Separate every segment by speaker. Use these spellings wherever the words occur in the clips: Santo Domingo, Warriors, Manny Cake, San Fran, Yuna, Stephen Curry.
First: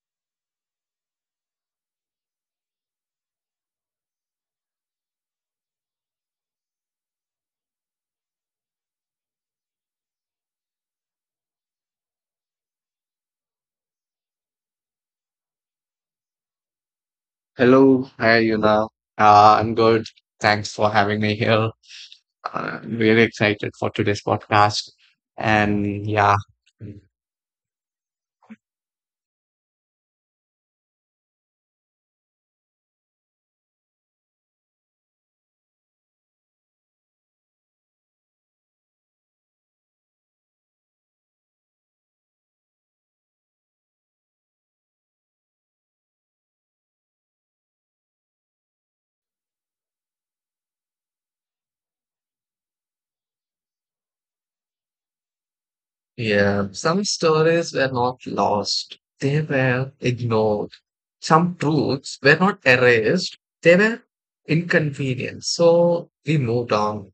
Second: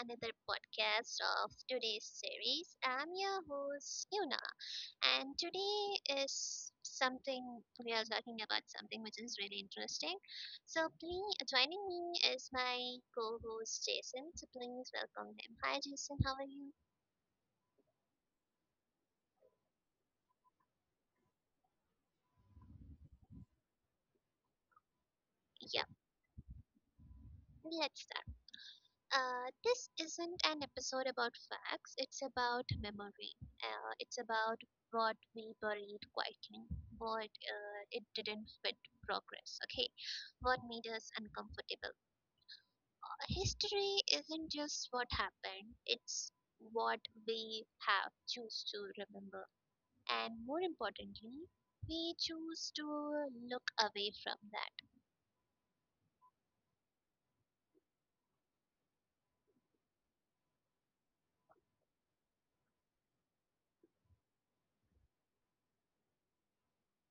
Speaker 1: another podcast of today's series. I'm your host Yuna, and today is something we are talking about something which is really interesting. So, please joining me is my co-host Jason. So, please welcome him. Hi Jason, how are you?
Speaker 2: Hello, hi Yuna. I'm good. Thanks for having me here. I'm really excited for today's podcast.
Speaker 1: Yeah,
Speaker 2: And yeah,
Speaker 1: let's start. This isn't an episode about facts, it's about memory. It's about what we buried quietly, what it didn't fit progress, okay? What made us uncomfortable. History isn't just what happened, it's what we have choose to remember. And more importantly, we choose to look away from that.
Speaker 2: yeah, some stories were not lost, they were ignored. Some truths were not erased, they were inconvenient. So we moved on.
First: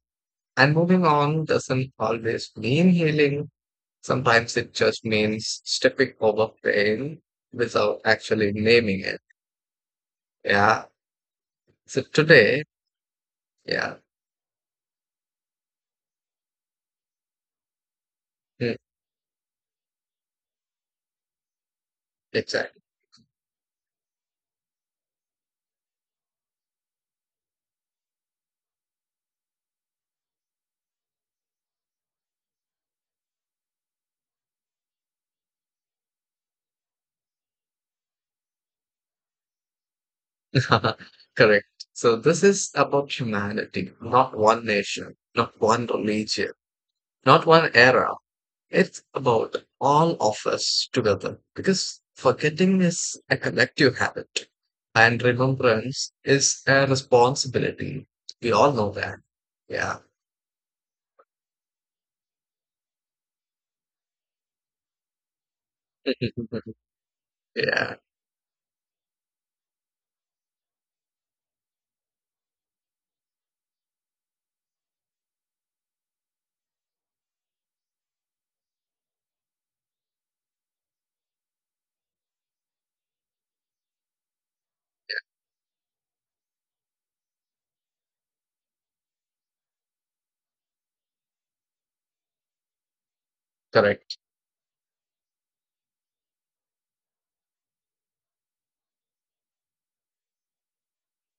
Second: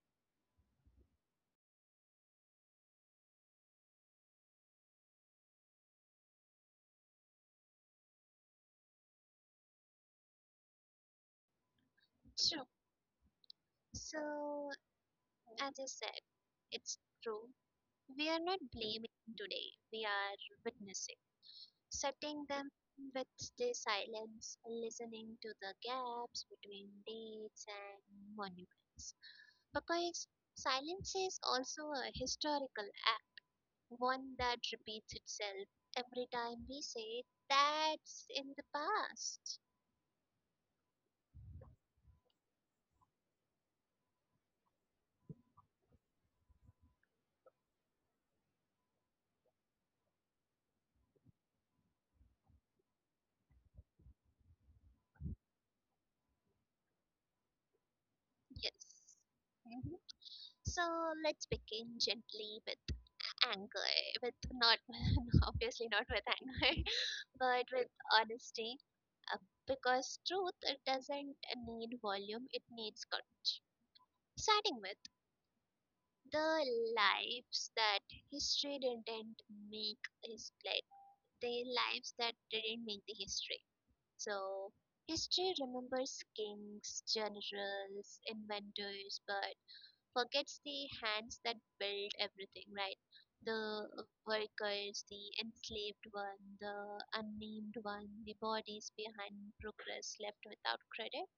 Speaker 2: And moving on doesn't always mean healing. Sometimes it just means stepping over pain without actually naming it. Yeah, So today,
Speaker 1: True.
Speaker 2: yeah,
Speaker 1: So, as I said, it's true. We are not
Speaker 2: mm,
Speaker 1: blaming today, we are witnessing, setting them
Speaker 2: exactly.
Speaker 1: with the silence, listening to the gaps between dates and monuments. Because silence is also a historical act, one that repeats itself every time we say that's in the past.
Speaker 2: Correct. So this is about humanity, not one nation, not one religion, not one era. It's about all of us together because forgetting is a collective habit and remembrance is a responsibility. We all
Speaker 1: Yes.
Speaker 2: know that. Yeah.
Speaker 1: Mhm. So let's begin gently with anger, with not, obviously not with anger, but with
Speaker 2: Yeah.
Speaker 1: honesty because truth doesn't need volume, it needs courage. Starting with the lives that history didn't make his play, the lives that didn't make the history. So, history remembers kings, generals, inventors, but forgets the hands that built everything, right? The
Speaker 2: Correct.
Speaker 1: workers, the enslaved one, the unnamed one, the bodies behind progress left without credit.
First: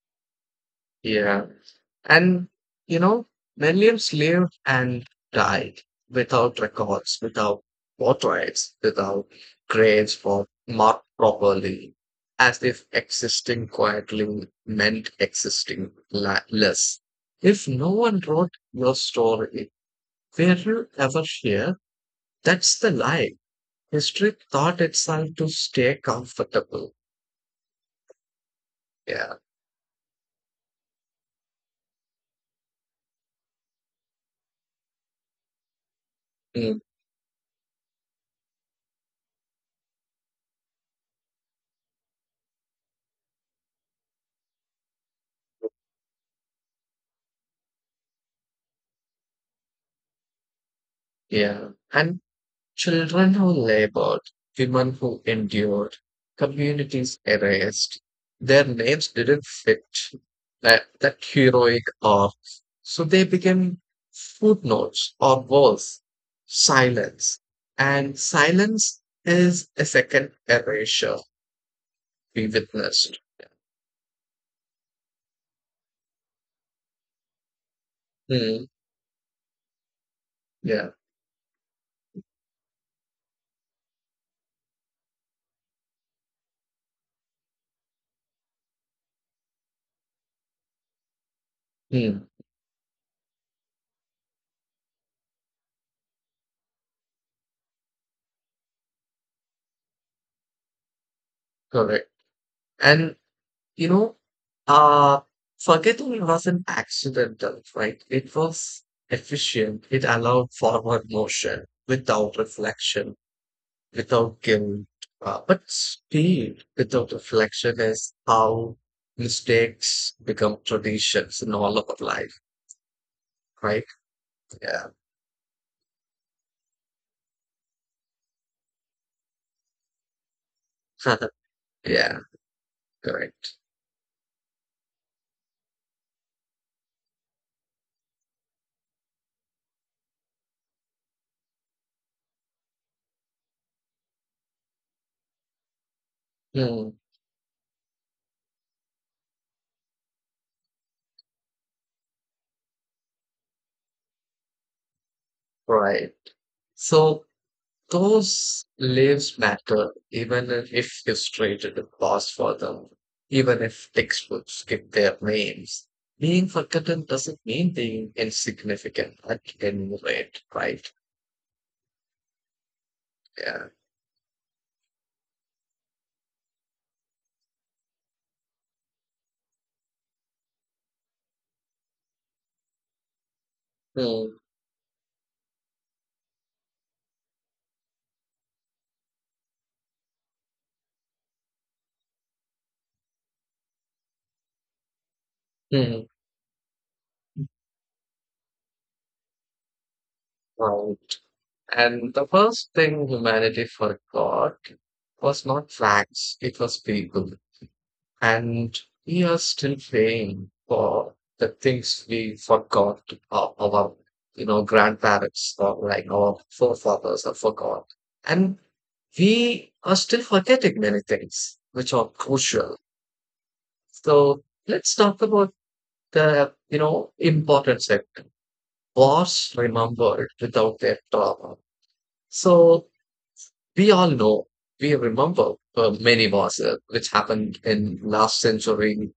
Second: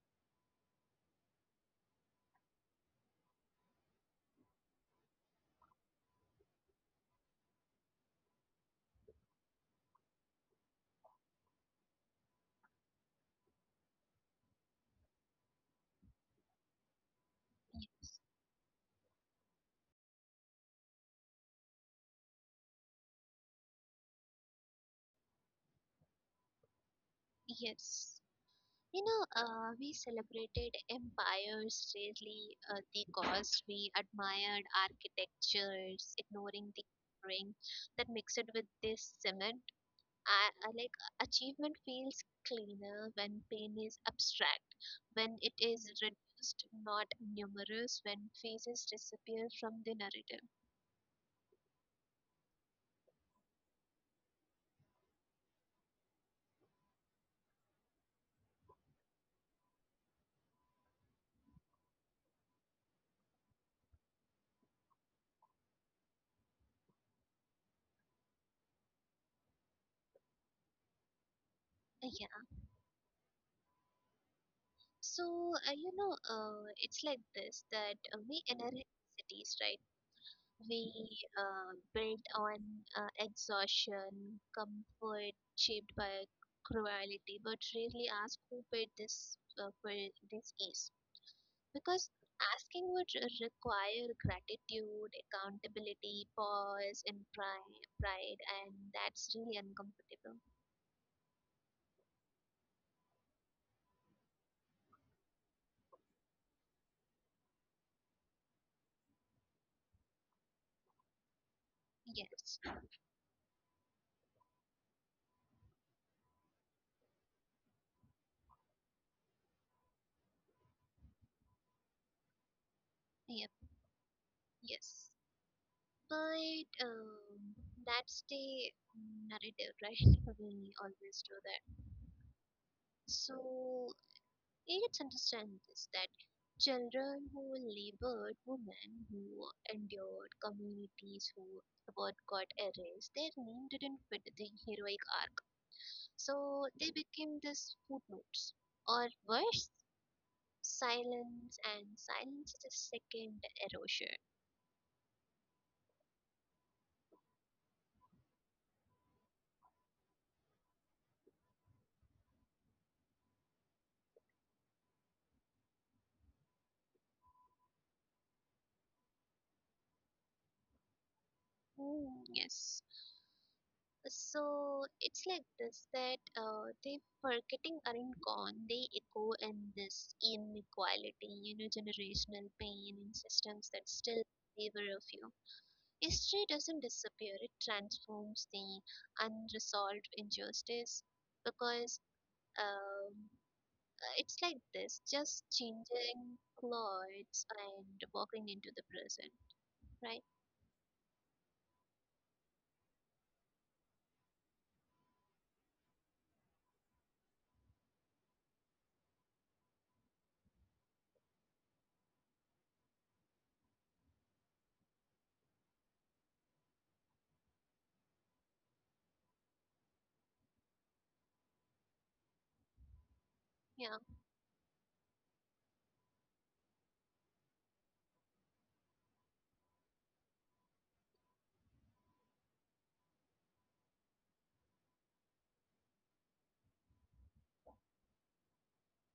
Speaker 2: Yeah. And you know, millions lived and died without records, without portraits, without graves for marked properly, as if existing quietly meant existing less. If no
Speaker 1: Yes,
Speaker 2: one wrote your story, were you ever here? That's the lie. History taught itself to stay comfortable.
Speaker 1: yes. You know,
Speaker 2: Yeah.
Speaker 1: we celebrated empires really, the cost. We admired architectures, ignoring
Speaker 2: Mm.
Speaker 1: the ring that mixed with this cement. I like achievement feels cleaner when pain is abstract, when it is reduced, not numerous, when faces disappear from the narrative.
Speaker 2: Yeah. And children who labored, women who endured, communities erased. Their names didn't fit that heroic arc, so they became footnotes or worse, silence. And silence is a second erasure we
Speaker 1: Yeah.
Speaker 2: witnessed.
Speaker 1: So, you know, it's like this that we
Speaker 2: Hmm,
Speaker 1: inherit cities, right?
Speaker 2: yeah,
Speaker 1: We built on exhaustion, comfort shaped by cruelty, but rarely ask who paid this for this is. Because
Speaker 2: hmm,
Speaker 1: asking would require gratitude, accountability, pause, and pride, and that's really uncomfortable.
Speaker 2: correct. And you know, uh, forgetting wasn't accidental, right? It was efficient. It allowed forward motion without
Speaker 1: Yes,
Speaker 2: reflection, without guilt. But speed without reflection is how mistakes become traditions in all of our life,
Speaker 1: yep,
Speaker 2: right? Yeah.
Speaker 1: yes. But that's the narrative, right? we always do that.
Speaker 2: Yeah, correct.
Speaker 1: So let's understand this that children who labored, women who endured, communities who what got erased, their name didn't fit the heroic arc. So
Speaker 2: Hmm,
Speaker 1: they became this footnotes. Or worse, silence, and silence is a second erosion.
Speaker 2: right. So, those lives matter even if you traded the past for them, even if textbooks skip their names. Being forgotten doesn't mean being insignificant at any rate, right?
Speaker 1: Hmm, yes.
Speaker 2: Yeah.
Speaker 1: So it's like this that they forgetting aren't gone. They echo in this inequality, you know, generational pain in systems that still
Speaker 2: Hmm.
Speaker 1: favor of you. History doesn't disappear; it transforms the unresolved injustice because um, it's like this, just
Speaker 2: Hmm.
Speaker 1: changing clothes and walking into the present, right?
Speaker 2: Right. And the first thing humanity forgot was not facts, it was people. And we are still paying for the things we forgot our you know, grandparents or like our forefathers have forgot. And we are still forgetting many things which are crucial.
Speaker 1: Yeah,
Speaker 2: So let's talk about you know, important sector. Wars remembered without their trauma. So we all know, we remember many wars which happened in last century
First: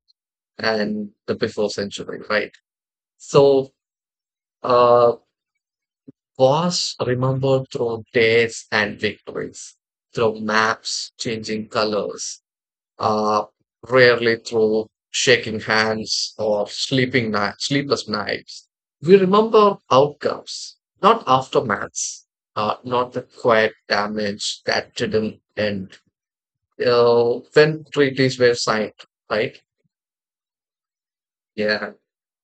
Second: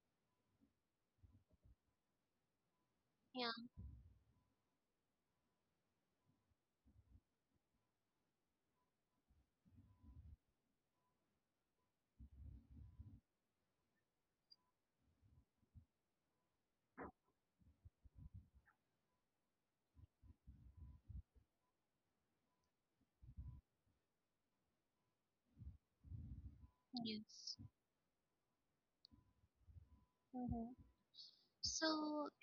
Speaker 2: and the before century, right?
Speaker 1: yeah,
Speaker 2: So, uh, was remembered through days and victories, through maps changing colors, uh, rarely through shaking hands or sleepless nights. We remember outcomes, not aftermaths, not the quiet damage that didn't end. Uh,
Speaker 1: yes.
Speaker 2: when treaties were signed, right?
Speaker 1: Hmm. So
Speaker 2: Yeah.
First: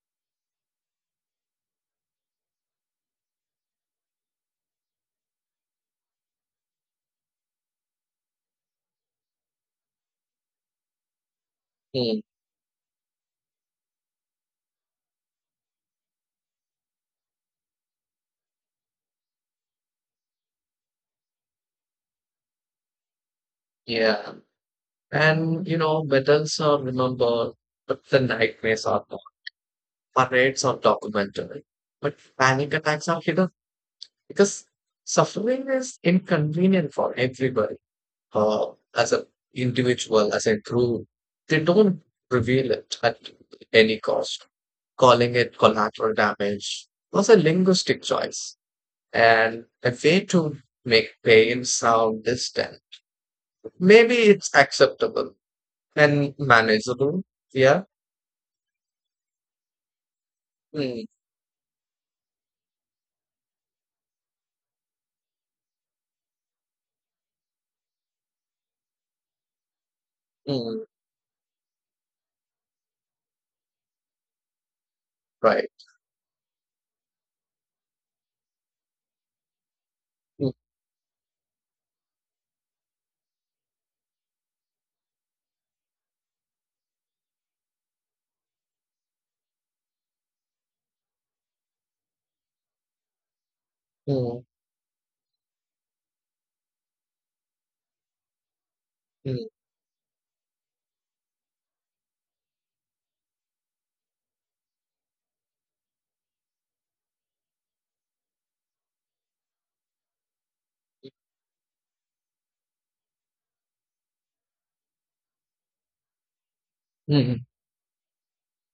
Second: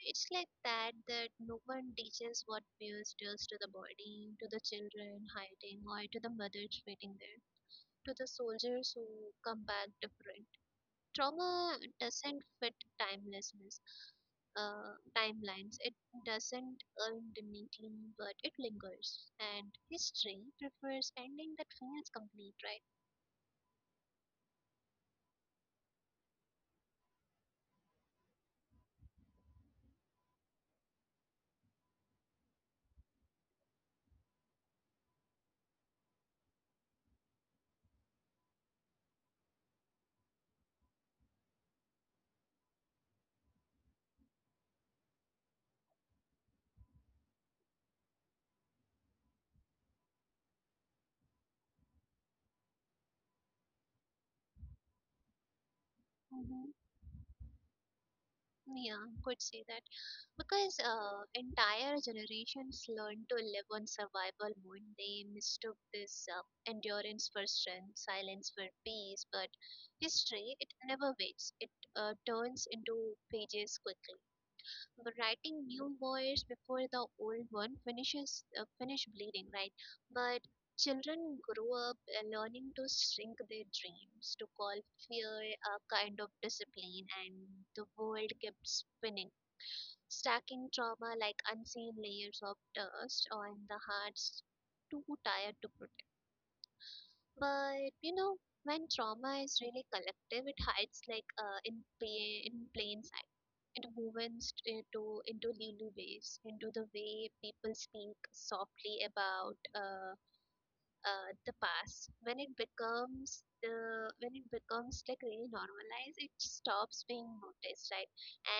Speaker 1: it's like that that no one teaches what fears does to the body, to the children hiding, or to the mothers waiting there, to the soldiers who come back different. Trauma
Speaker 2: Mm,
Speaker 1: doesn't fit timelessness, timelines. It doesn't end neatly, but it lingers. And history prefers ending that feels complete, right?
Speaker 2: yeah. And you know, medals are remembered, but the nightmares are not. Parades are documented, but panic attacks are hidden because suffering is inconvenient for everybody. Uh, as an individual, as a group, they don't reveal it at any cost. Calling it collateral damage was a linguistic choice and a way to make pain sound distant. Maybe it's acceptable and
Speaker 1: Mm-hmm.
Speaker 2: manageable. Yeah.
Speaker 1: Yeah, could say that. Because
Speaker 2: Mm,
Speaker 1: entire generations learned to live on survival mode, they mistook this endurance for strength, silence for peace. But history it
Speaker 2: mm.
Speaker 1: never waits, it turns into pages quickly, but writing
Speaker 2: Right.
Speaker 1: new wars before the old one finishes, finish bleeding, right? But
Speaker 2: Mm,
Speaker 1: children grow up learning to shrink their dreams, to call fear a kind of discipline, and the world kept spinning, stacking trauma like unseen layers of dust on the
Speaker 2: mm,
Speaker 1: hearts too tired to protect. But you know, when trauma
Speaker 2: mm,
Speaker 1: is really collective, it hides like in plain sight. It woven into Lulu ways, into the way people speak softly about the past. When it becomes like really normalized, it stops
Speaker 2: mhm.
Speaker 1: being noticed, right?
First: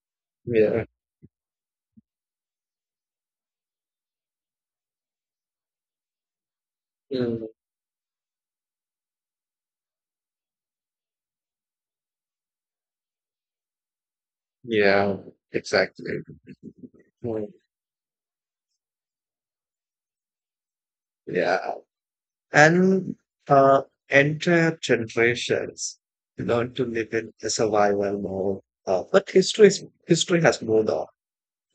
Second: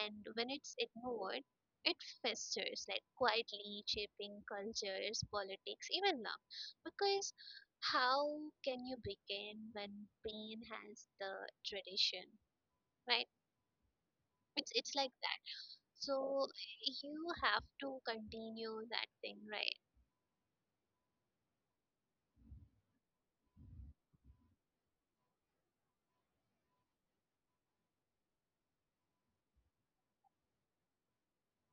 Speaker 1: And when it's
Speaker 2: Yeah.
Speaker 1: ignored, it festers, like quietly shaping cultures, politics, even love. Because
Speaker 2: Mm.
Speaker 1: how can you begin when pain has the tradition, right? It's like
Speaker 2: Yeah,
Speaker 1: that.
Speaker 2: exactly.
Speaker 1: So you
Speaker 2: Mm.
Speaker 1: have to continue that thing, right?
Speaker 2: Yeah. And uh, Entire generations learn to live in a survival mode. History has moved on.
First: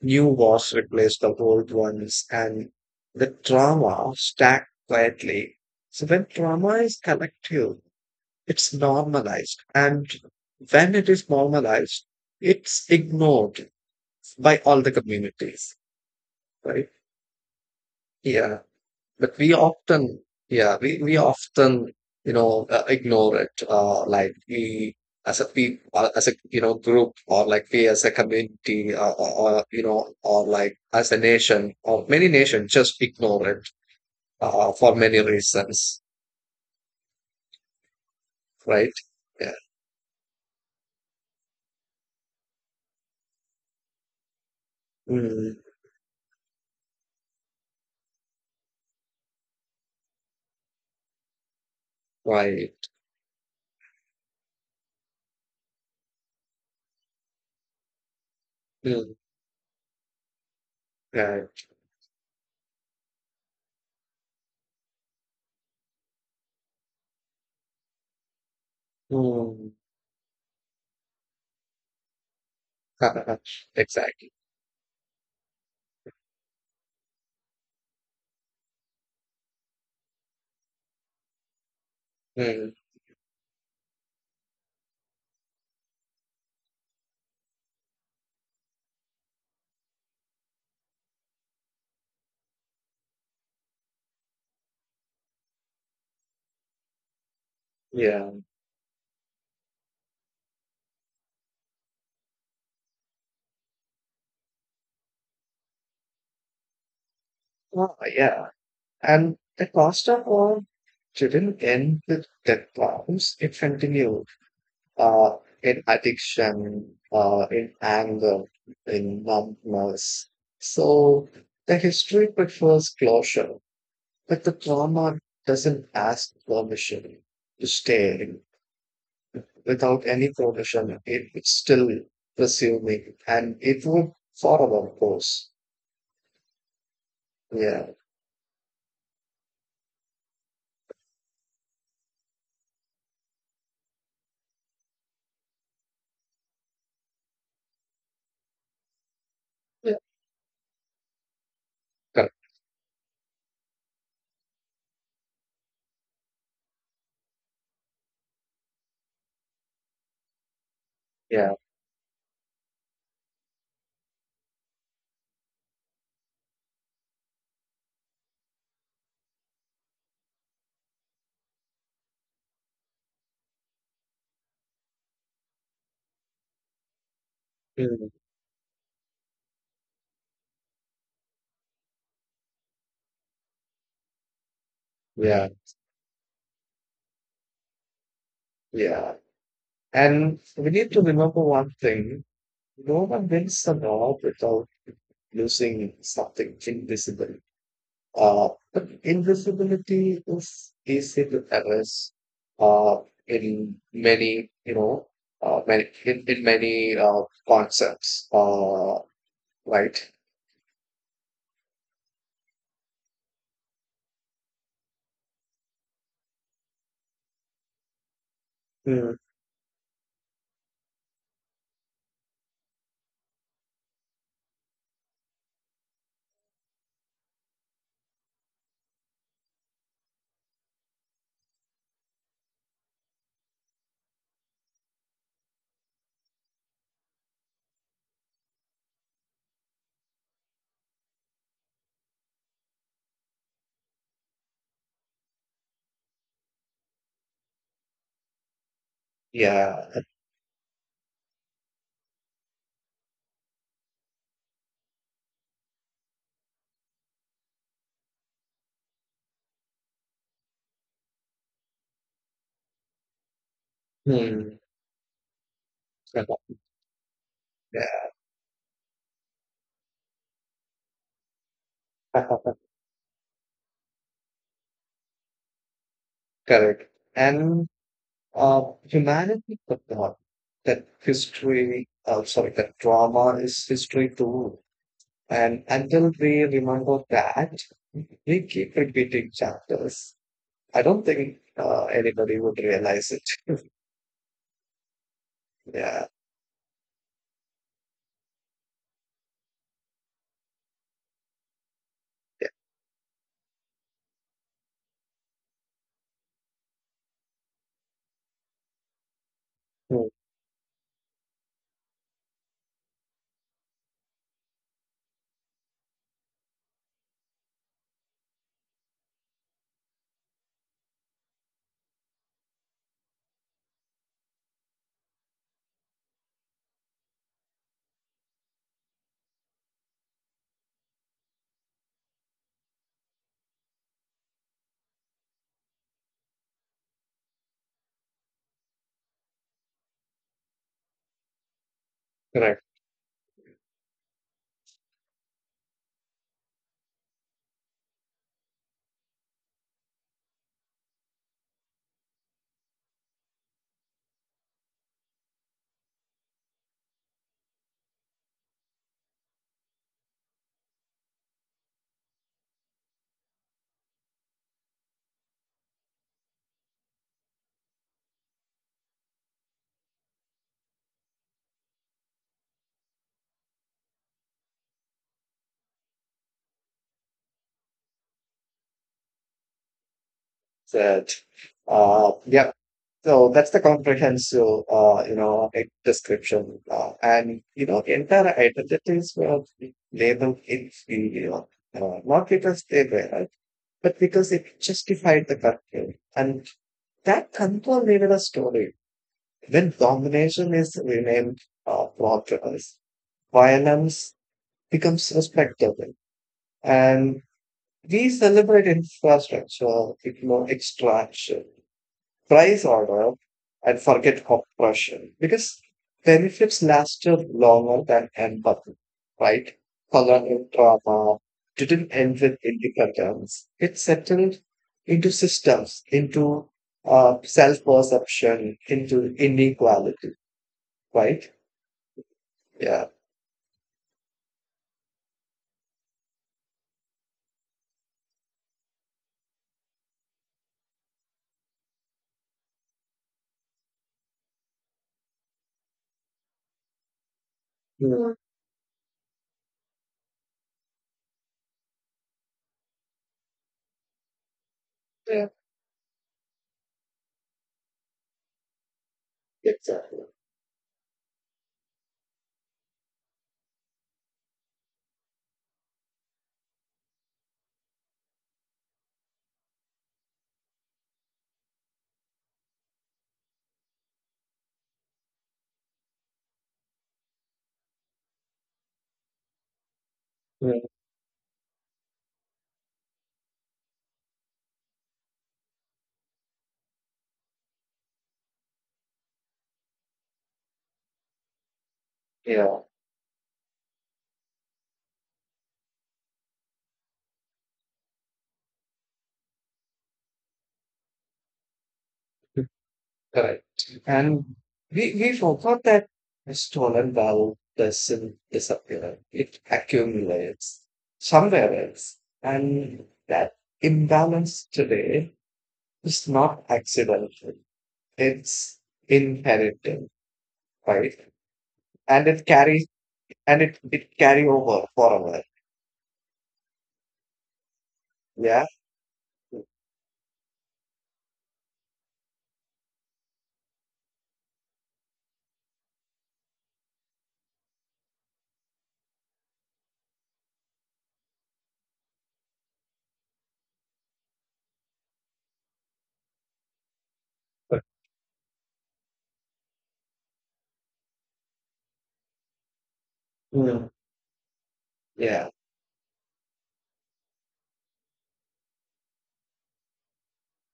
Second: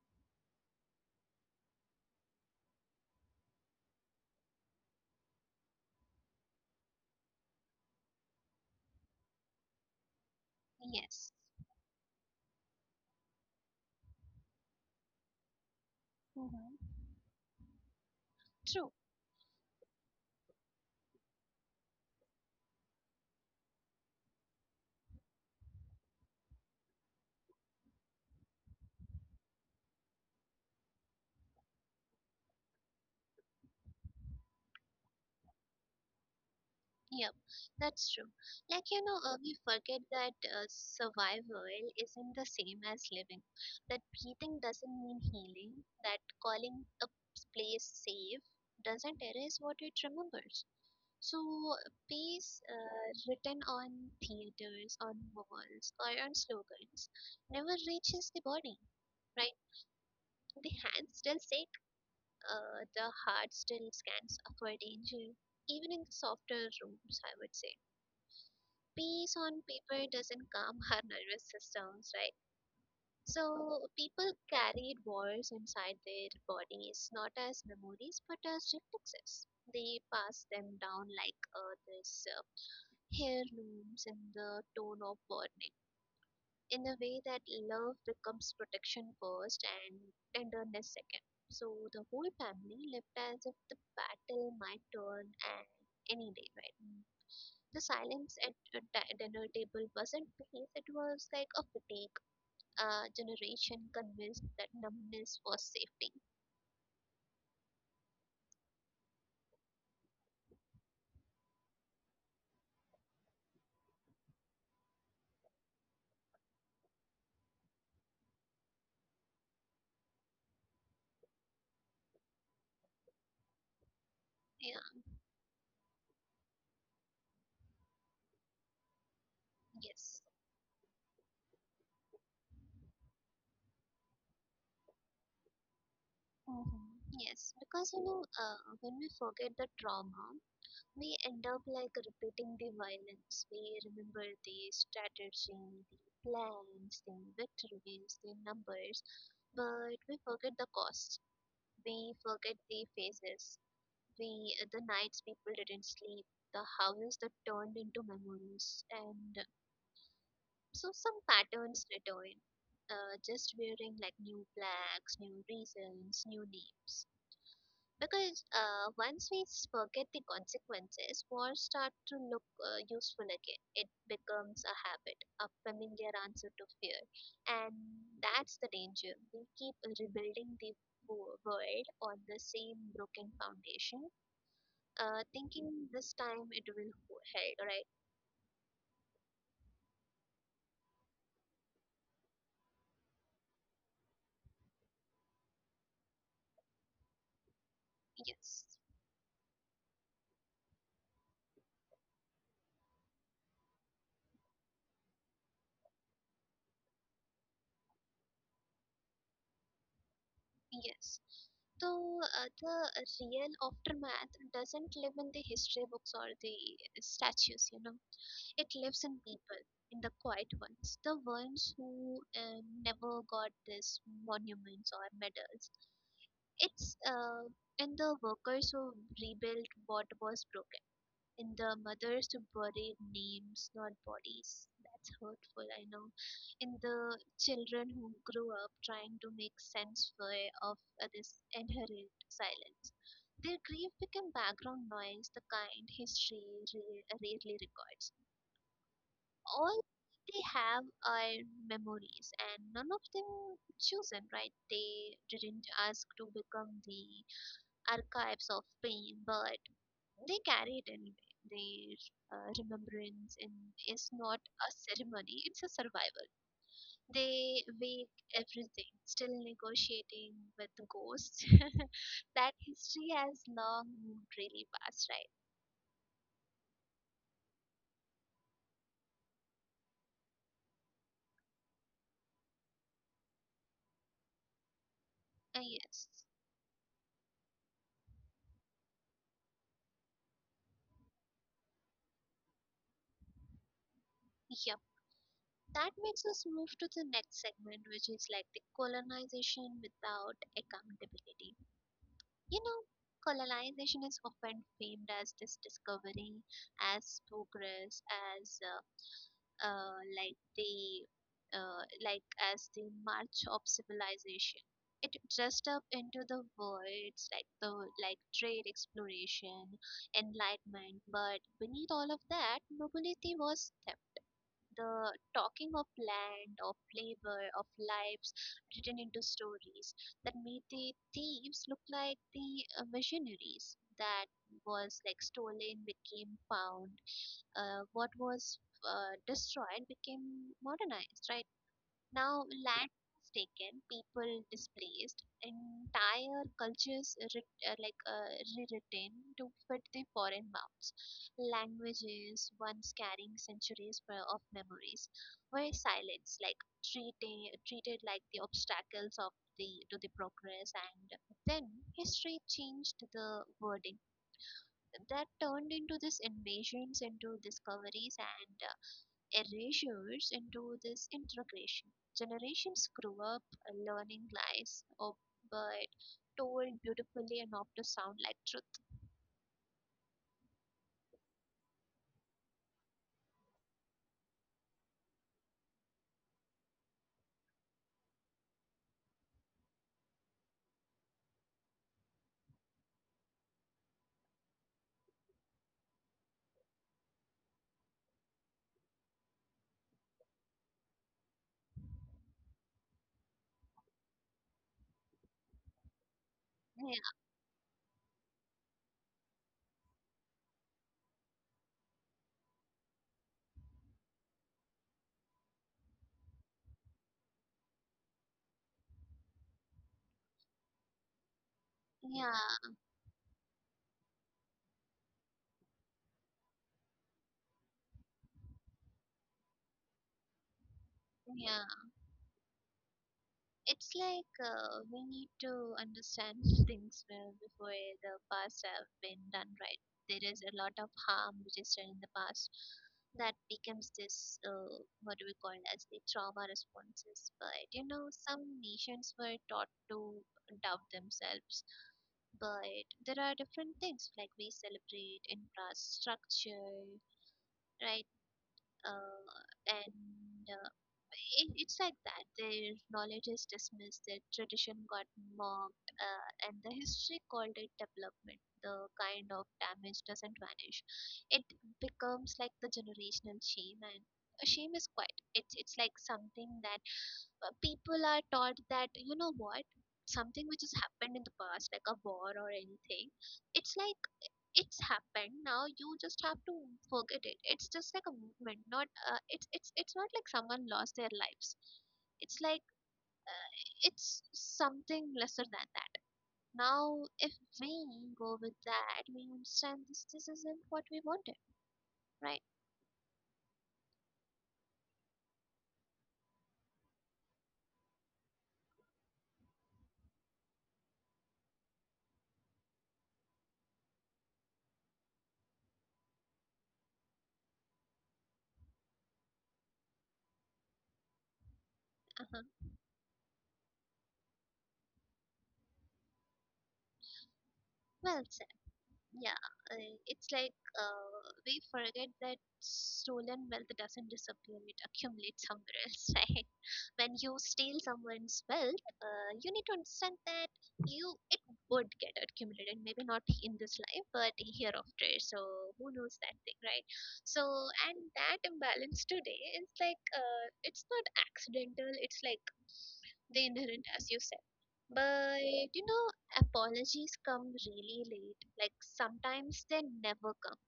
Speaker 2: New wars replaced the old ones, and the trauma stacked quietly. So when trauma is collective, it's normalized. And when it is
Speaker 1: Yes.
Speaker 2: normalized, it's ignored by all the communities,
Speaker 1: Mm-hmm.
Speaker 2: right? Yeah. But we often, yeah, we often, you know, ignore it. Like we, as a people, as a, you know, group or like we as a community or, you know, or like as a nation or many nations just ignore it for many reasons,
Speaker 1: Yep, that's true. Like,
Speaker 2: right?
Speaker 1: you know,
Speaker 2: Yeah.
Speaker 1: we forget that survival isn't the same as living. That breathing doesn't mean
Speaker 2: Mm,
Speaker 1: healing. That calling a place safe doesn't erase what it remembers. So, peace
Speaker 2: right.
Speaker 1: written on theaters, on walls, or on slogans never reaches the body,
Speaker 2: Mm,
Speaker 1: right? The hands still
Speaker 2: right.
Speaker 1: shake, the heart still scans for danger, even in softer rooms. I would say peace on
Speaker 2: Mm.
Speaker 1: paper doesn't calm our nervous systems, right? So
Speaker 2: Exactly.
Speaker 1: people carried wars inside their bodies, not as memories but as reflexes. They pass them down like this
Speaker 2: Mm,
Speaker 1: heirlooms, in the tone of warning, in a way that love becomes protection first and tenderness second. So the whole family lived as if the battle might turn at any day, right? The
Speaker 2: yeah.
Speaker 1: silence at a dinner table wasn't peace, it was like a fatigue. Generation convinced that numbness was safety.
Speaker 2: Oh, yeah. And the cost of all didn't end with death bombs. It continued uh, in addiction, in anger, in numbness. So the history prefers closure, but the
Speaker 1: Yeah,
Speaker 2: trauma doesn't ask permission to stay. Without
Speaker 1: yes.
Speaker 2: any permission, it, it's still presuming and it would forever of course.
Speaker 1: Hmm, yes, because
Speaker 2: Yeah.
Speaker 1: you know, when we forget the trauma, we end up like repeating the violence. We remember the strategy, the plans, the victories, the numbers, but we forget the cost. We
Speaker 2: Correct.
Speaker 1: forget the phases. We the nights people didn't sleep, the houses that turned into memories, and so some
Speaker 2: Yeah.
Speaker 1: patterns return. Just wearing like new flags, new reasons, new names. Because once we forget the consequences, war start to look useful again. It becomes a habit, a familiar answer to fear, and
Speaker 2: Mm.
Speaker 1: that's the danger. We keep rebuilding the world on the same broken foundation
Speaker 2: Yeah.
Speaker 1: thinking this time it will help, right?
Speaker 2: Yeah. And we need to remember one thing. No one wins the war without losing something invisible. Uh,
Speaker 1: Yes,
Speaker 2: but invisibility is easy to erase uh, in many, you know, many, in many concepts, right?
Speaker 1: yes. So the real aftermath doesn't live in the history books or the statues, you know. It lives in
Speaker 2: Mm.
Speaker 1: people, in the quiet ones, the ones who never got these monuments or medals. It's in the workers who rebuilt what was broken, in the mothers to bury names, not bodies. That's hurtful, I know. In the children who grew up trying to make sense for, of this inherent silence. Their grief became background noise, the kind history rarely records. All
Speaker 2: Yeah.
Speaker 1: they have are memories, and none of them chosen, right? They didn't ask to become the archives of pain, but they carry it anyway. Their remembrance in, is not a
Speaker 2: Mm.
Speaker 1: ceremony, it's a survival. They wake
Speaker 2: Yeah.
Speaker 1: everything, still negotiating with the ghosts. that history has long moved really fast, right?
Speaker 2: Correct. And humanity could not that history, sorry, that drama is history too.
Speaker 1: Uh,
Speaker 2: And
Speaker 1: yes.
Speaker 2: until we remember that, we keep repeating chapters. I don't think anybody would realize it.
Speaker 1: Yep. That makes
Speaker 2: Yeah,
Speaker 1: us move to the next segment, which is like the colonization without accountability. You
Speaker 2: yeah,
Speaker 1: know, colonization is often framed as this discovery, as progress, as
Speaker 2: hmm,
Speaker 1: like the like as the march of civilization. It dressed up into the words like the like trade exploration, enlightenment, but beneath all of that, nobility was theft. The talking of land, of labor, of lives written into stories that made the thieves look like the visionaries, that was like stolen became found, what was destroyed became modernized, right? Now,
Speaker 2: correct.
Speaker 1: land was taken, people displaced, entire cultures rewritten to fit the foreign mouths. Languages once carrying centuries of memories were silenced, like treated like the obstacles of the to the progress, and then history changed the wording that turned into these invasions, into discoveries and erasures, into this integration. Generations grew up learning lies, oh, but told beautifully enough to sound like truth.
Speaker 2: That, yeah. So that's the comprehensive, you know, description, and you know, entire identities were labeled inferior. Not because they were, but because it justified the control. And that control needed a story. When domination is renamed progress, violence becomes respectable.
Speaker 1: Yeah,
Speaker 2: And we celebrate infrastructure, ignore extraction price order and forget oppression because benefits lasted longer than empathy, right? Colonial trauma didn't
Speaker 1: yeah,
Speaker 2: end with independence. It settled into systems, into self-perception, into inequality, right?
Speaker 1: yeah.
Speaker 2: Yeah.
Speaker 1: It's like we need to understand things well before the past have been done right. There is a lot of harm which is done in the past that becomes this what do we call as the trauma responses. But you know,
Speaker 2: Mm.
Speaker 1: some nations were taught to doubt themselves. But there are different things like we celebrate
Speaker 2: Yeah,
Speaker 1: infrastructure, right? uh,
Speaker 2: exactly.
Speaker 1: and it, it's like that their knowledge is dismissed, their tradition got mocked, and the history called it development. The kind of damage doesn't vanish, it becomes like the generational shame. And shame is quite, it's like something that people are taught that you know what, something which
Speaker 2: Mm.
Speaker 1: has happened in the past like a war or anything, it's like it's happened now, you just have to forget it, it's just like a movement, not it's not like someone lost their lives, it's like
Speaker 2: Yeah.
Speaker 1: uh, it's something lesser than that. Now if we go with that, we understand this, this isn't what we wanted, right?
Speaker 2: Correct. And we forgot that stolen valve doesn't disappear, it accumulates somewhere else. And that imbalance today is not accidental, it's inherited, right? And it
Speaker 1: Uh-huh.
Speaker 2: carries it carry over forever.
Speaker 1: Well said.
Speaker 2: Yeah.
Speaker 1: Yeah, it's like we forget that stolen wealth doesn't disappear, it accumulates somewhere else, right? When you steal someone's wealth, you need to understand that you it would get accumulated, maybe not in this life, but hereafter. So who knows that thing, right? So
Speaker 2: But-
Speaker 1: and that imbalance today is like it's not accidental, it's like the
Speaker 2: Mm.
Speaker 1: inherent, as you said. But
Speaker 2: Yeah.
Speaker 1: you know, apologies come really late. Like sometimes they never come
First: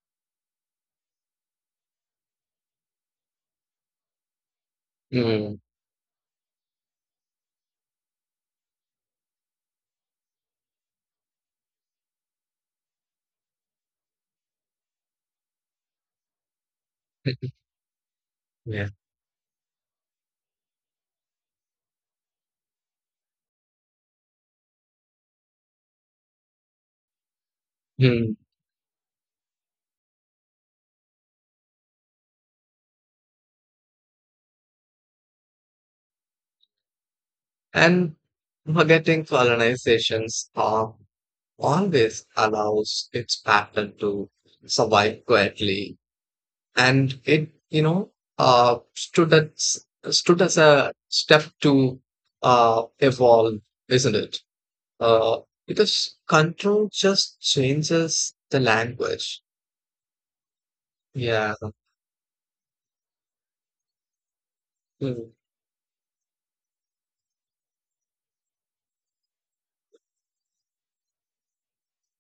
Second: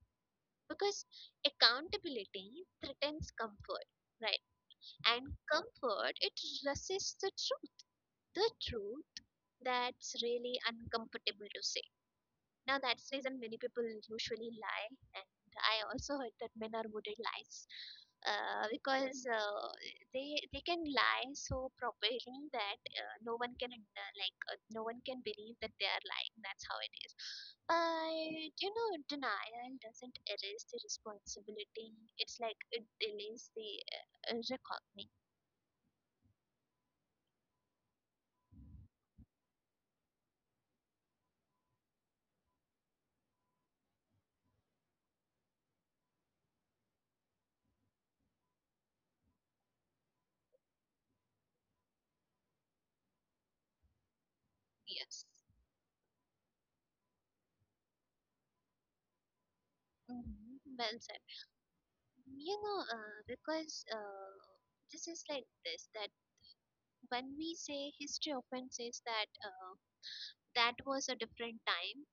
Speaker 1: because accountability threatens comfort, right? And
Speaker 2: Mm.
Speaker 1: comfort, it resists the truth that's really uncomfortable to say. Now that's the reason many people usually lie, and I also heard that men are good at lies, uh,
Speaker 2: Yeah.
Speaker 1: because uh, they can lie so properly that no one can no one can believe that they are lying. That's how it is.
Speaker 2: Mm.
Speaker 1: But you know, denial doesn't erase the responsibility. It's like it delays the reckoning.
Speaker 2: And forgetting colonization, harm, always allows its pattern to survive quietly and it you know uh stood as stood as a step to evolve, isn't it?
Speaker 1: Yes.
Speaker 2: uh because control just changes the language.
Speaker 1: Mhm. Well said.
Speaker 2: Yeah.
Speaker 1: You know, because this is
Speaker 2: Mm.
Speaker 1: like this that when we say history often says that that was a different time,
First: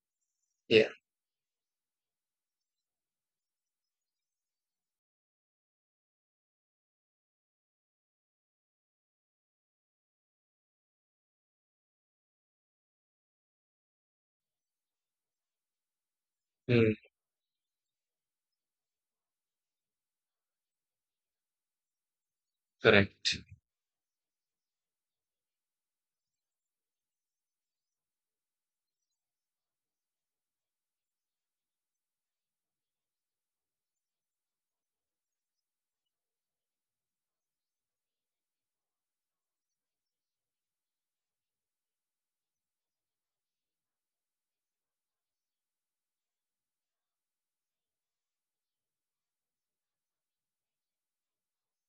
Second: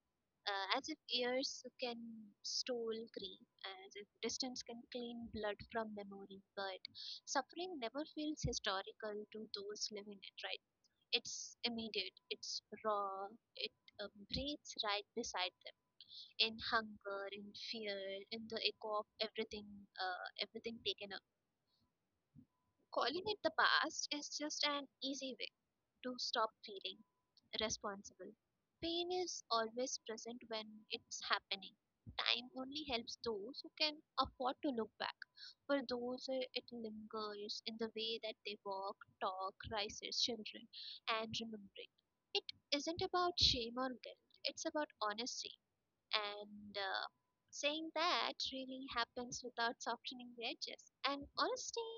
Speaker 1: as
Speaker 2: Yeah.
Speaker 1: if years can stole grief, as if distance can clean blood from memory, but suffering never feels historical to those living it, right? It's immediate, it's raw, it breathes right beside them, in
Speaker 2: Mm.
Speaker 1: hunger, in fear, in the echo of everything, everything taken up. Calling it
Speaker 2: Correct.
Speaker 1: the past is just an easy way to stop feeling responsible. Pain is always present when it's happening. Time only helps those who can afford to look back. For those, it lingers in the way that they walk, talk, raise their children, and remember it. It isn't about shame or guilt, it's about honesty and, saying that really happens without softening the edges, and honestly,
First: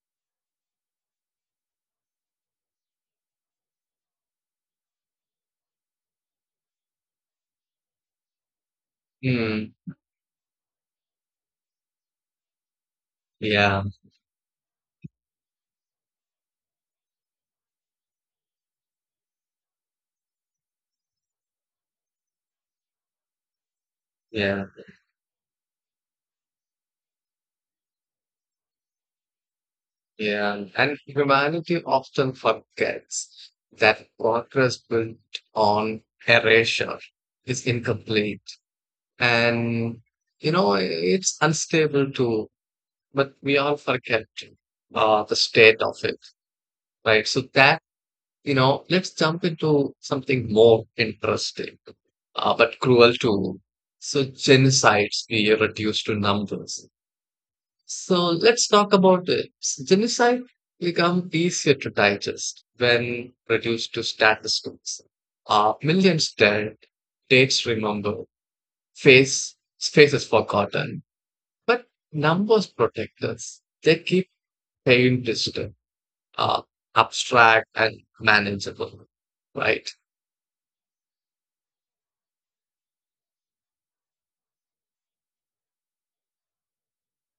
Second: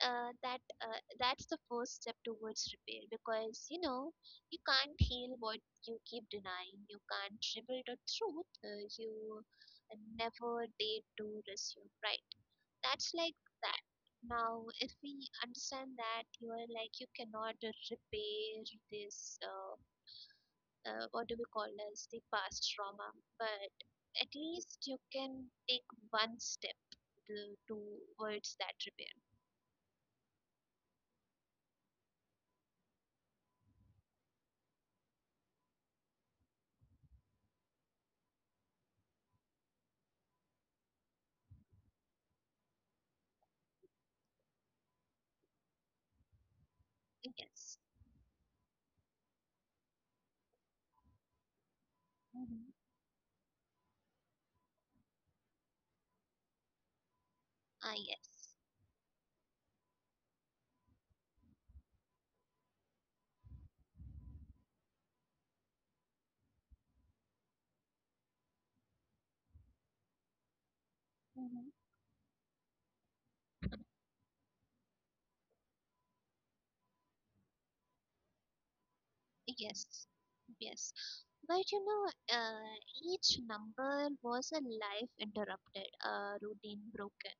Speaker 1: that's the first step towards repair, because you know you can't heal what you keep denying, you can't reveal the truth, you
Speaker 2: Mm.
Speaker 1: never did to resume, right? That's like that.
Speaker 2: Yeah.
Speaker 1: Now if we understand that you are like you cannot repair this what do we call as the past trauma, but at
Speaker 2: Yeah,
Speaker 1: least you can take one step to, towards that repair.
Speaker 2: Yeah, and humanity often forgets that progress built on erasure is incomplete. And, you know, it's unstable too, but we all forget the state of it, right? So
Speaker 1: Yes.
Speaker 2: that, you know, let's jump into something more interesting, uh,
Speaker 1: Mm-hmm.
Speaker 2: but cruel too. So genocides we reduce to numbers.
Speaker 1: Ah,
Speaker 2: So
Speaker 1: yes.
Speaker 2: let's talk about it. Genocide become easier to digest when reduced to statistics. Millions dead, dates remembered, faces forgotten.
Speaker 1: Mm-hmm.
Speaker 2: But numbers protect us. They keep pain distant, uh, abstract and manageable.
Speaker 1: Yes,
Speaker 2: Right?
Speaker 1: yes, but you know, each number was a life interrupted, a routine broken,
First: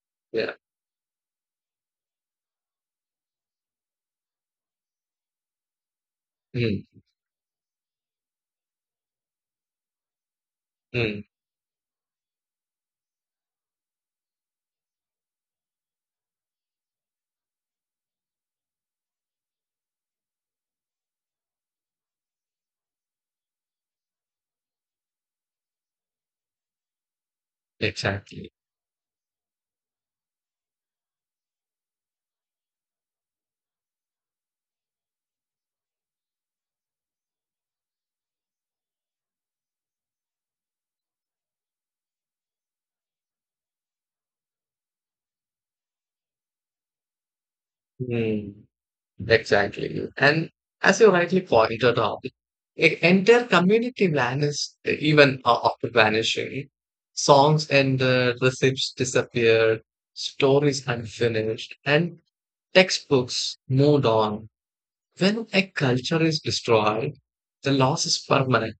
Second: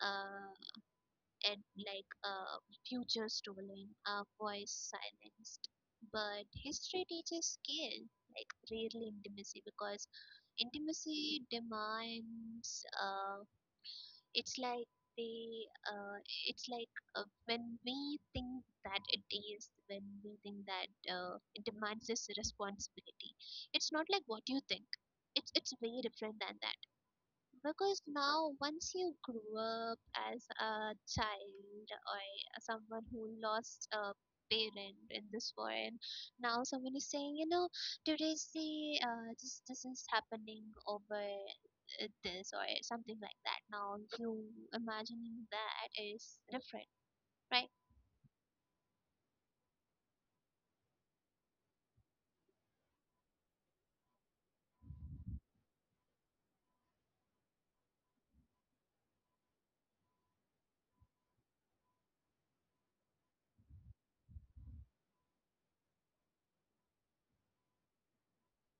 Speaker 1: uh,
Speaker 2: Yeah.
Speaker 1: and like a future stolen, a voice silenced, but
Speaker 2: Mm,
Speaker 1: history teaches scale, like rarely intimacy, because
Speaker 2: mm,
Speaker 1: intimacy demands, it's like they it's like when we think that it is, when we think that it demands this responsibility, it's not like what you think, it's way different than that. Because now,
Speaker 2: exactly.
Speaker 1: once you grew up as a child, or someone who lost a parent in this war, and now someone is saying, you know, today's, see, this is happening over, this or something like that. Now you imagining that is different, right?
Speaker 2: Mm. Exactly. And as you rightly pointed out, entire community vanished even after vanishing. Songs ended, recipes disappeared, stories unfinished, and textbooks moved on. When a culture is destroyed, the loss is permanent,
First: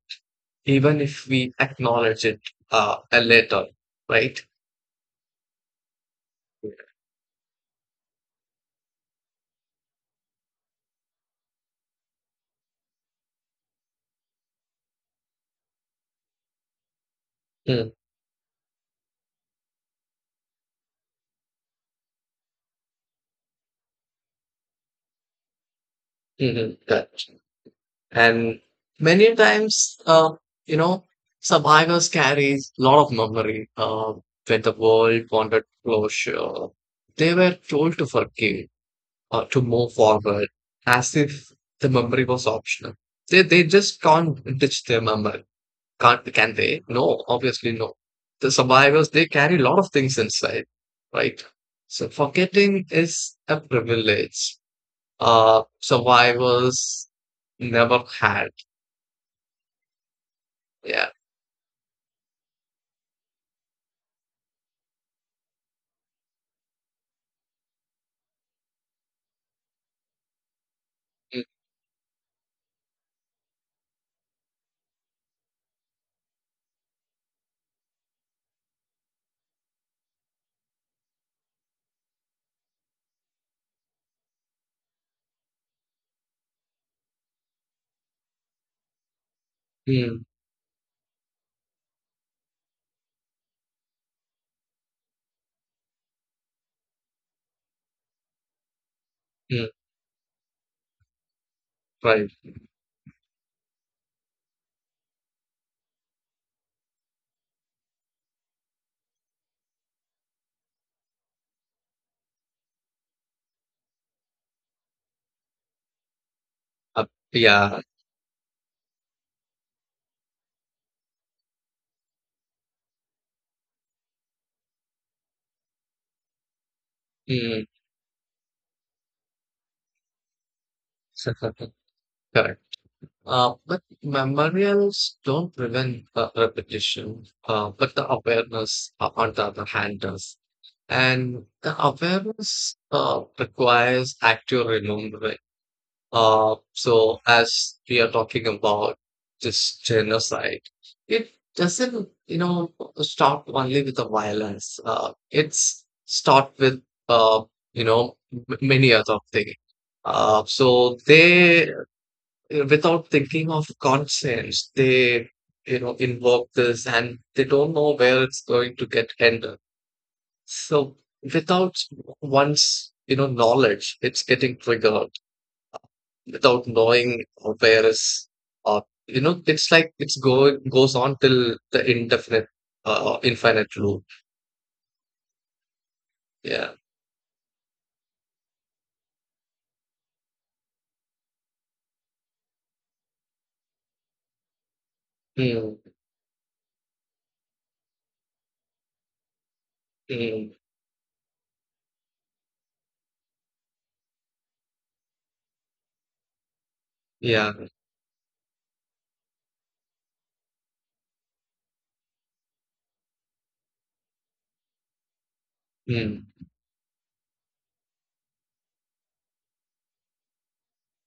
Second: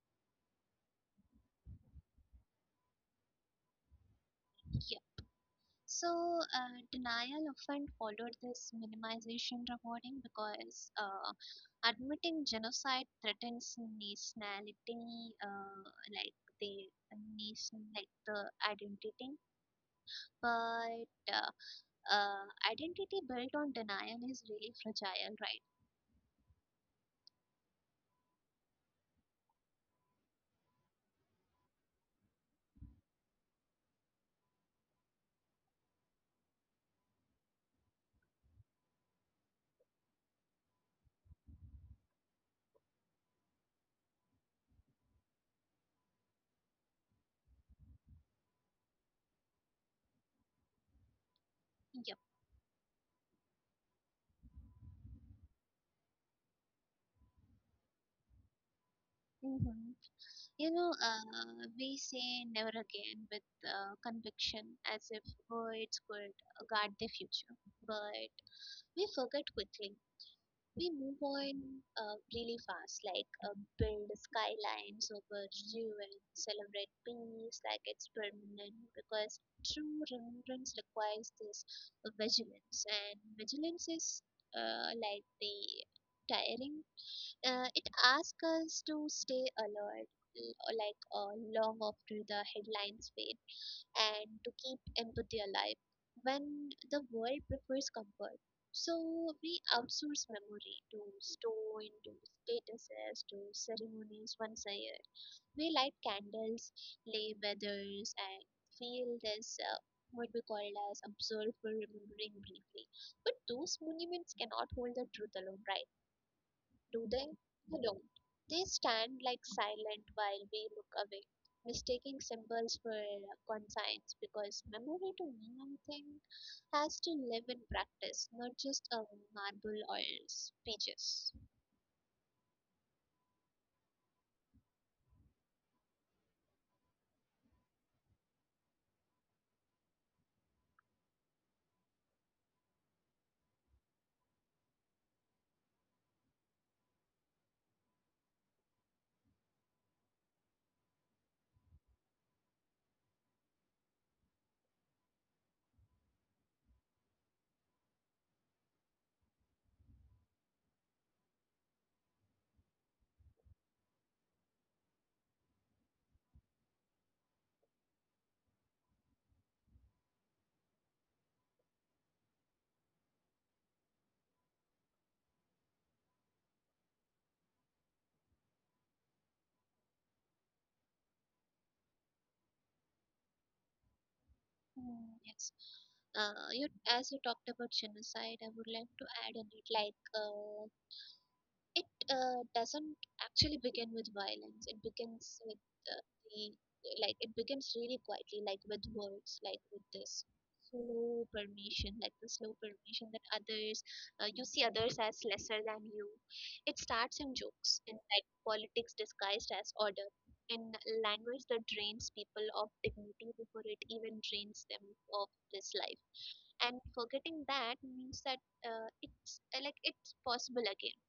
Speaker 2: even if we acknowledge it later, right?
Speaker 1: Yeah. So, denial often followed this minimization rewarding, because admitting genocide threatens nationality, like the nation, like the identity. But uh, identity built on denial is really fragile, right?
Speaker 2: Mm-hmm. And many times, you know, survivors carry a lot of memory. When the world wanted closure, they were told to forgive or to move forward as if the memory was optional. They just can't ditch their memory. Can't, can they? No, obviously no. The survivors, they carry a lot of things inside, right? So
Speaker 1: Yep.
Speaker 2: forgetting is a privilege. Survivors never had.
Speaker 1: Hmm. You know,
Speaker 2: Yeah.
Speaker 1: we say never again with conviction, as if words could guard the future. But we forget quickly, we move
Speaker 2: Mm,
Speaker 1: on, really fast, like build skylines over ruins, celebrate peace like it's permanent, because true remembrance requires this vigilance, and vigilance is like the tiring. It asks us to stay alert,
Speaker 2: mm,
Speaker 1: like long after the headlines fade, and to keep empathy alive when the world prefers comfort. So we
Speaker 2: mm,
Speaker 1: outsource memory to stone, to
Speaker 2: right.
Speaker 1: statuses, to ceremonies once a year. We light candles, lay feathers, and feel this what we call as observe for remembering briefly. But those monuments cannot hold the truth alone, right? Do
Speaker 2: Uh,
Speaker 1: they? They
Speaker 2: yeah.
Speaker 1: don't. They stand like silent while we look away, mistaking symbols for conscience, because memory to mean anything has to live in
Speaker 2: Mm,
Speaker 1: practice, not just a marble or speeches.
Speaker 2: correct. But memorials don't prevent repetition, but the awareness, on the other hand, does. And the awareness requires active remembering. So as we are talking about this genocide, it doesn't, you know, start only with the violence. It's start with, uh, you know, many other things. So without thinking of conscience, they, you know, invoke this and they don't know where it's going to get ended. So without one's, you know, knowledge, it's getting triggered without knowing where is uh, you know it's like it's go goes on till the indefinite infinite loop.
Speaker 1: Hmm, yes. You,
Speaker 2: Yeah,
Speaker 1: as you talked about genocide, I would like to add on it, like it doesn't actually begin with violence. It begins with,
Speaker 2: mm,
Speaker 1: uh, the like it begins really quietly, like with words, like with this
Speaker 2: mm,
Speaker 1: slow permission, like the slow permission that others, you see others as lesser than you. It starts in
Speaker 2: yeah,
Speaker 1: jokes, in like politics disguised as order, in language that drains people of dignity before it even drains them of this life.
Speaker 2: mm,
Speaker 1: And forgetting that means that it's like it's possible again.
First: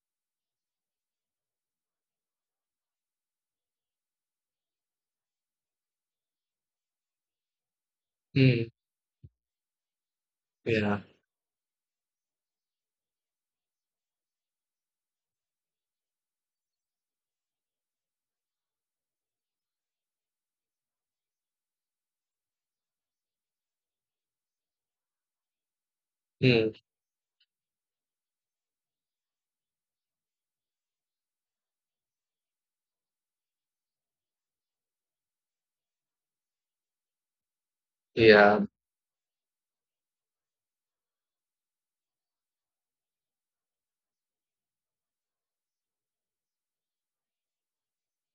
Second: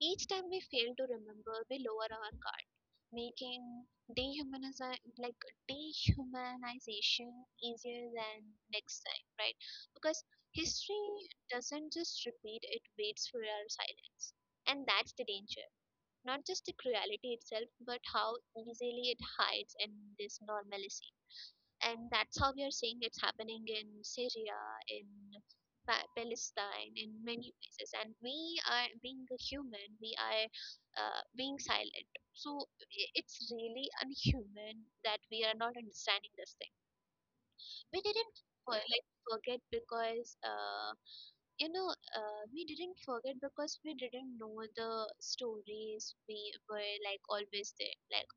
Speaker 1: Each time we fail to remember, we lower our guard, making dehumanization, dehumanization easier than
Speaker 2: mm,
Speaker 1: next time, right? Because
Speaker 2: yeah,
Speaker 1: history doesn't just repeat; it waits for our silence, and that's the danger. Not just the cruelty itself, but how easily it hides in this normalcy. And that's how we are seeing it's happening in Syria, in
Speaker 2: mm,
Speaker 1: Palestine, in many places. And we are being a human, we are being silent. So it's really unhuman that we are not understanding this thing. We didn't
Speaker 2: yeah,
Speaker 1: forget because, you know, we didn't forget because we didn't know the stories. We were like always there, like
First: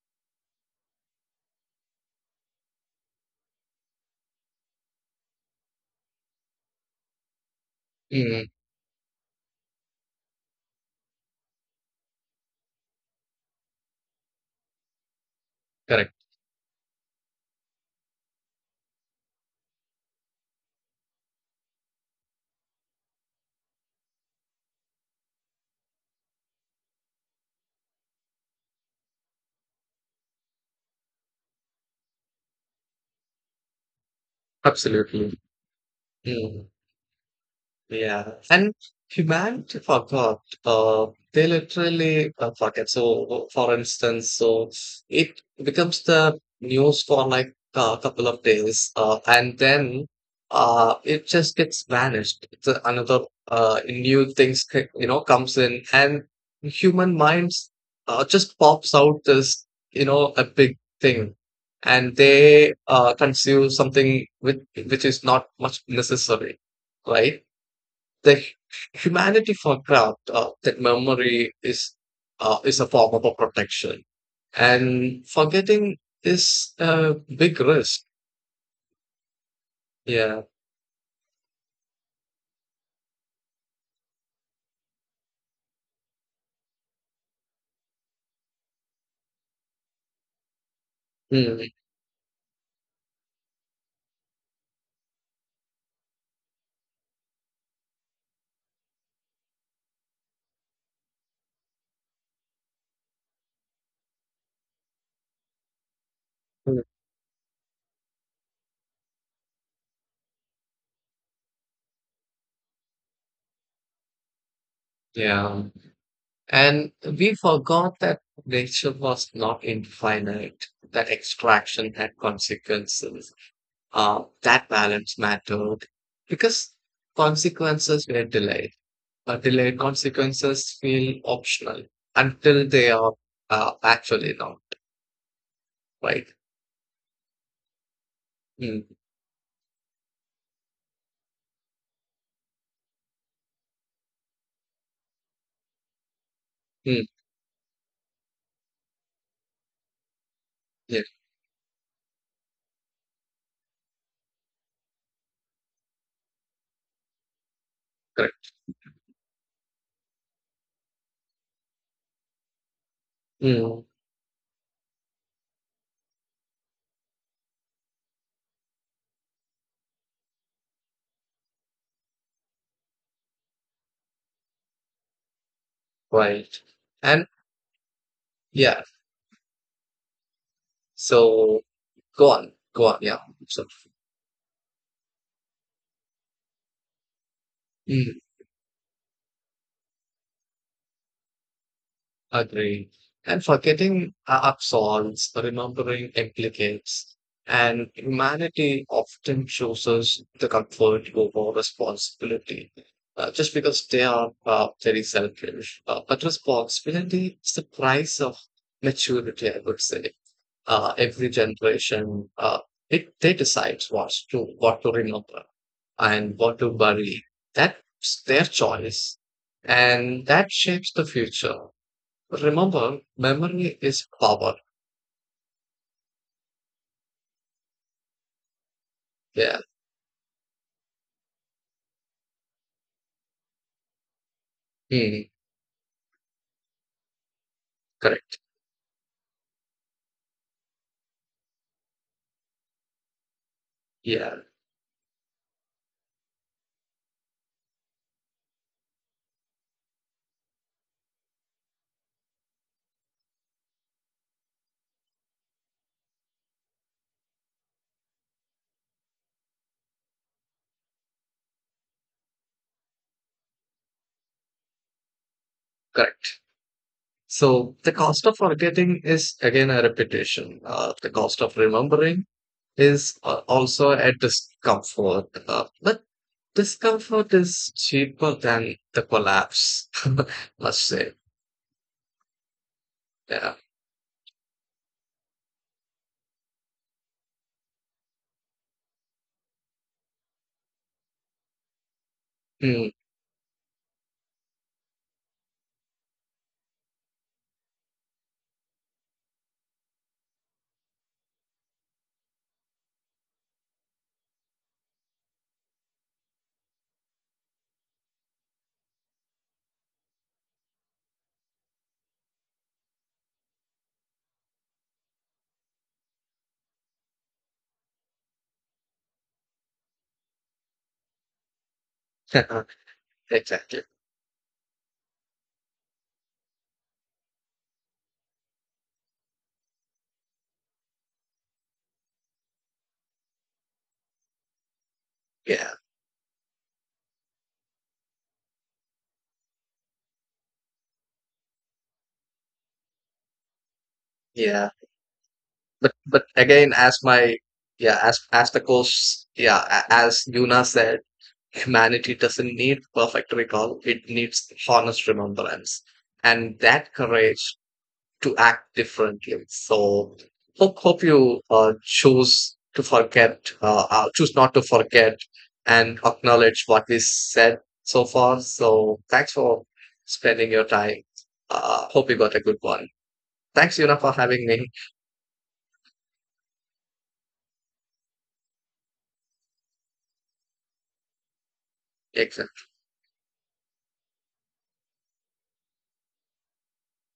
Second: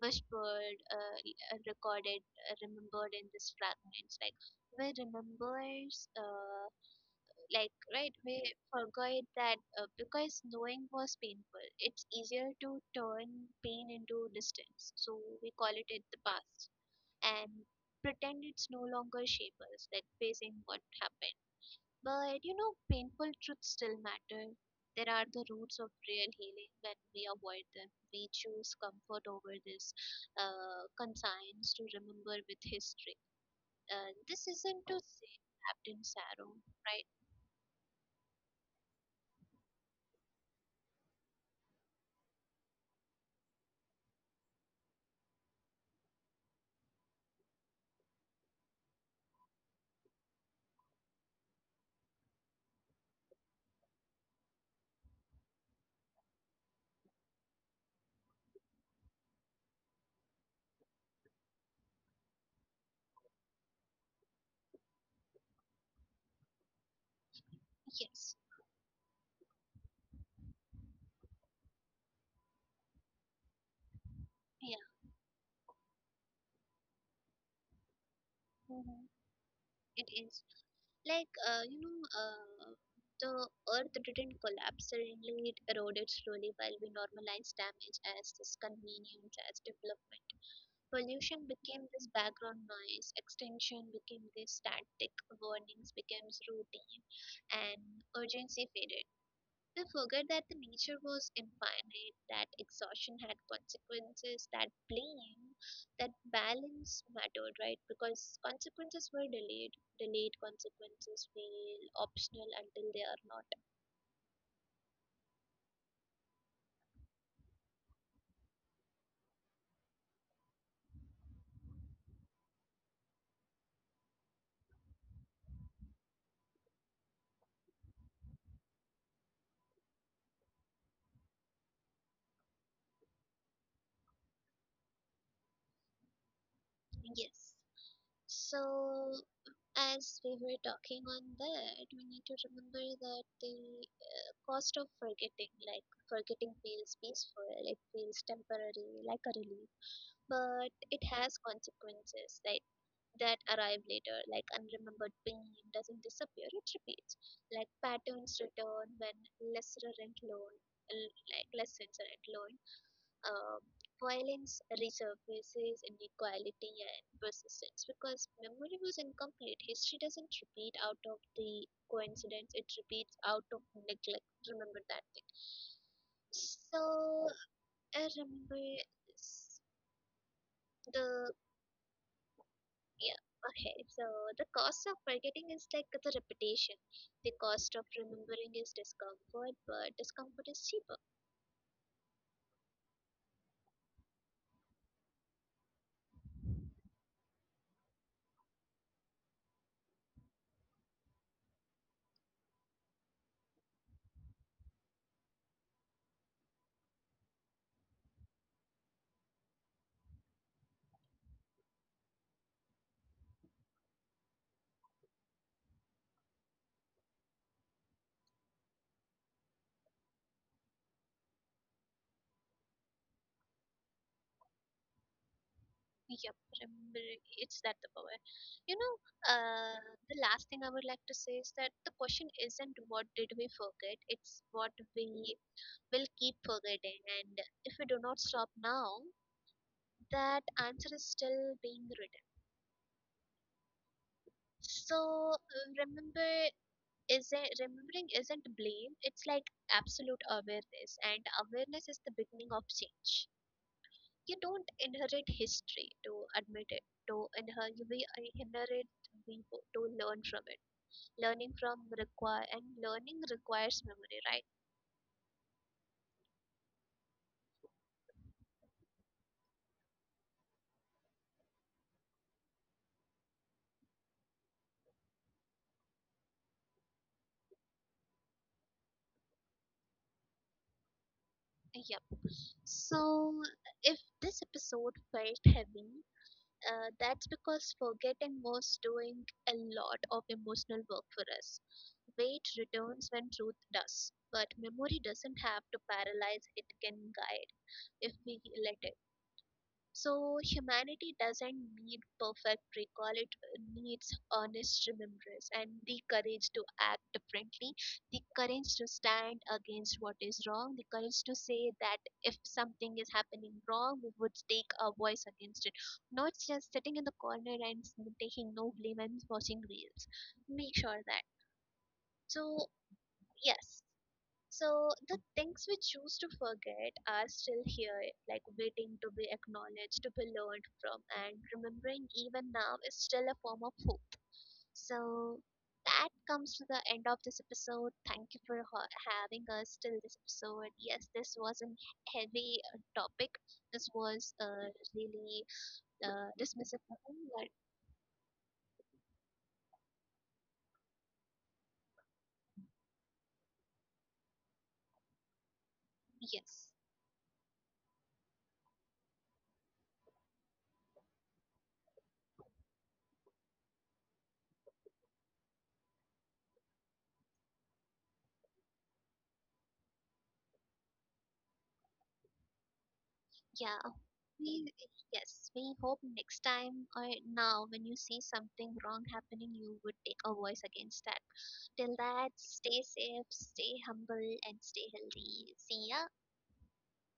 Speaker 1: whispered, recorded, remembered in these fragments. Like we remembers, like right, we
Speaker 2: mm,
Speaker 1: forgot that because knowing was painful. It's easier to turn pain into distance, so we call it
Speaker 2: correct,
Speaker 1: the past and pretend it's no longer shape us, like facing what happened. But you know, painful truths still matter. There are the roots of real healing when we avoid them. We choose comfort over this conscience to remember with history. This isn't to say
Speaker 2: absolutely,
Speaker 1: trapped in sorrow,
Speaker 2: mm.
Speaker 1: right?
Speaker 2: Yeah, and humanity forgot. They literally forget. So, for instance, so it becomes the news for like a couple of days, and then it just gets vanished. It's another new things you know comes in, and human minds just pops out this you know a big thing. And they consume something which is not much necessary, right? the
Speaker 1: Yes,
Speaker 2: hu- Humanity for craft that memory is a form of a protection
Speaker 1: yeah,
Speaker 2: and forgetting is a big risk.
Speaker 1: mhm, it
Speaker 2: Yeah.
Speaker 1: is. Like, you know, the earth didn't collapse suddenly, it eroded slowly while we normalize damage as this convenience, as development. Pollution
Speaker 2: Mm,
Speaker 1: became this background noise, extinction became this static, warnings became routine, and urgency faded. We forget that the nature was infinite, that exhaustion had consequences, that blame, that
Speaker 2: mm,
Speaker 1: balance mattered, right? Because consequences were delayed. Delayed consequences feel optional until they are not.
Speaker 2: yeah. And we forgot that nature was not infinite, that extraction had consequences, that balance mattered because consequences were delayed. Delayed consequences feel optional until they are actually not, right?
Speaker 1: Yes.
Speaker 2: Mm,
Speaker 1: So, as we were talking on that, we need to remember that the cost of forgetting, like forgetting feels
Speaker 2: mm,
Speaker 1: peaceful, it feels temporary, like a relief, but
Speaker 2: yeah,
Speaker 1: it has consequences, like that arrive later, like unremembered pain doesn't disappear, it repeats, like patterns
Speaker 2: correct.
Speaker 1: return when less rent loan, like less rent loan, uh,
Speaker 2: Mm,
Speaker 1: violence resurfaces, inequality and persistence because memory was incomplete. History doesn't repeat out of the coincidence, it repeats out of neglect. Remember that thing.
Speaker 2: right. And
Speaker 1: So I remember
Speaker 2: yeah,
Speaker 1: s- the
Speaker 2: so go on, go on, yeah.
Speaker 1: yeah
Speaker 2: So,
Speaker 1: okay. So the cost of forgetting is like the repetition. The cost of
Speaker 2: mm.
Speaker 1: remembering is discomfort, but discomfort is cheaper.
Speaker 2: Agree. And forgetting absolves, remembering implicates, and humanity often chooses the comfort over responsibility. Just because they are very selfish, but responsibility is the price of maturity. I would say every generation it they decide what to remember and what to bury. That's their choice, and that shapes the future. Remember, memory is power.
Speaker 1: Yep, remember- it's that the power. You know,
Speaker 2: Yeah.
Speaker 1: uh, the last thing I would like to say is that the question isn't what did we forget, it's what
Speaker 2: Hmm.
Speaker 1: we will keep forgetting. And if we do not
Speaker 2: Correct.
Speaker 1: stop now, that answer is still being written.
Speaker 2: Yeah.
Speaker 1: So remember, isn't remembering isn't blame. It's like absolute awareness, and awareness is the beginning of change. You don't inherit history to admit it, to inherit you, we inherit, to learn from it. Learning from require, and learning requires memory, right?
Speaker 2: Correct. So the cost of forgetting is again a repetition. The cost of remembering is also a discomfort. But discomfort is cheaper than the collapse, let's say.
Speaker 1: Yep. So
Speaker 2: Yeah.
Speaker 1: if this episode felt heavy, that's because forgetting was doing a lot of emotional work for us. Weight
Speaker 2: Hmm.
Speaker 1: returns when truth does, but memory doesn't have to paralyze, it can guide if we let it. So humanity doesn't need perfect recall, it needs honest remembrance and the courage to act differently, the courage to stand against what is wrong, the courage to say that if something is happening wrong, we would take a voice against it. Not just sitting in the corner and taking no blame and watching reels. Make sure that. So yes,
Speaker 2: Exactly.
Speaker 1: so the things we choose to forget are still here, like waiting to be acknowledged, to be learned from, and remembering even now is still a form of hope. So
Speaker 2: Yeah.
Speaker 1: that comes to the end of this episode. Thank you for having us till this episode. Yes, this was a heavy topic. This was
Speaker 2: Yeah.
Speaker 1: really
Speaker 2: But again,
Speaker 1: dismissive,
Speaker 2: as my
Speaker 1: but
Speaker 2: yeah, as the course, yeah, a- as Yuna said, humanity doesn't need perfect recall, it needs honest remembrance and
Speaker 1: yes,
Speaker 2: that courage to act differently. So, hope you choose not to forget, and acknowledge what we said so far. So, thanks for spending your time. Hope you got a good one.
Speaker 1: yeah.
Speaker 2: Thanks, Yuna, for having me.
Speaker 1: We, yes, we hope next time or now when you see something wrong happening, you would take a voice against that. Till that,
Speaker 2: Exactly.
Speaker 1: stay safe, stay humble, and stay healthy. See ya.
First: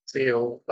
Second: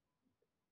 Speaker 2: See you.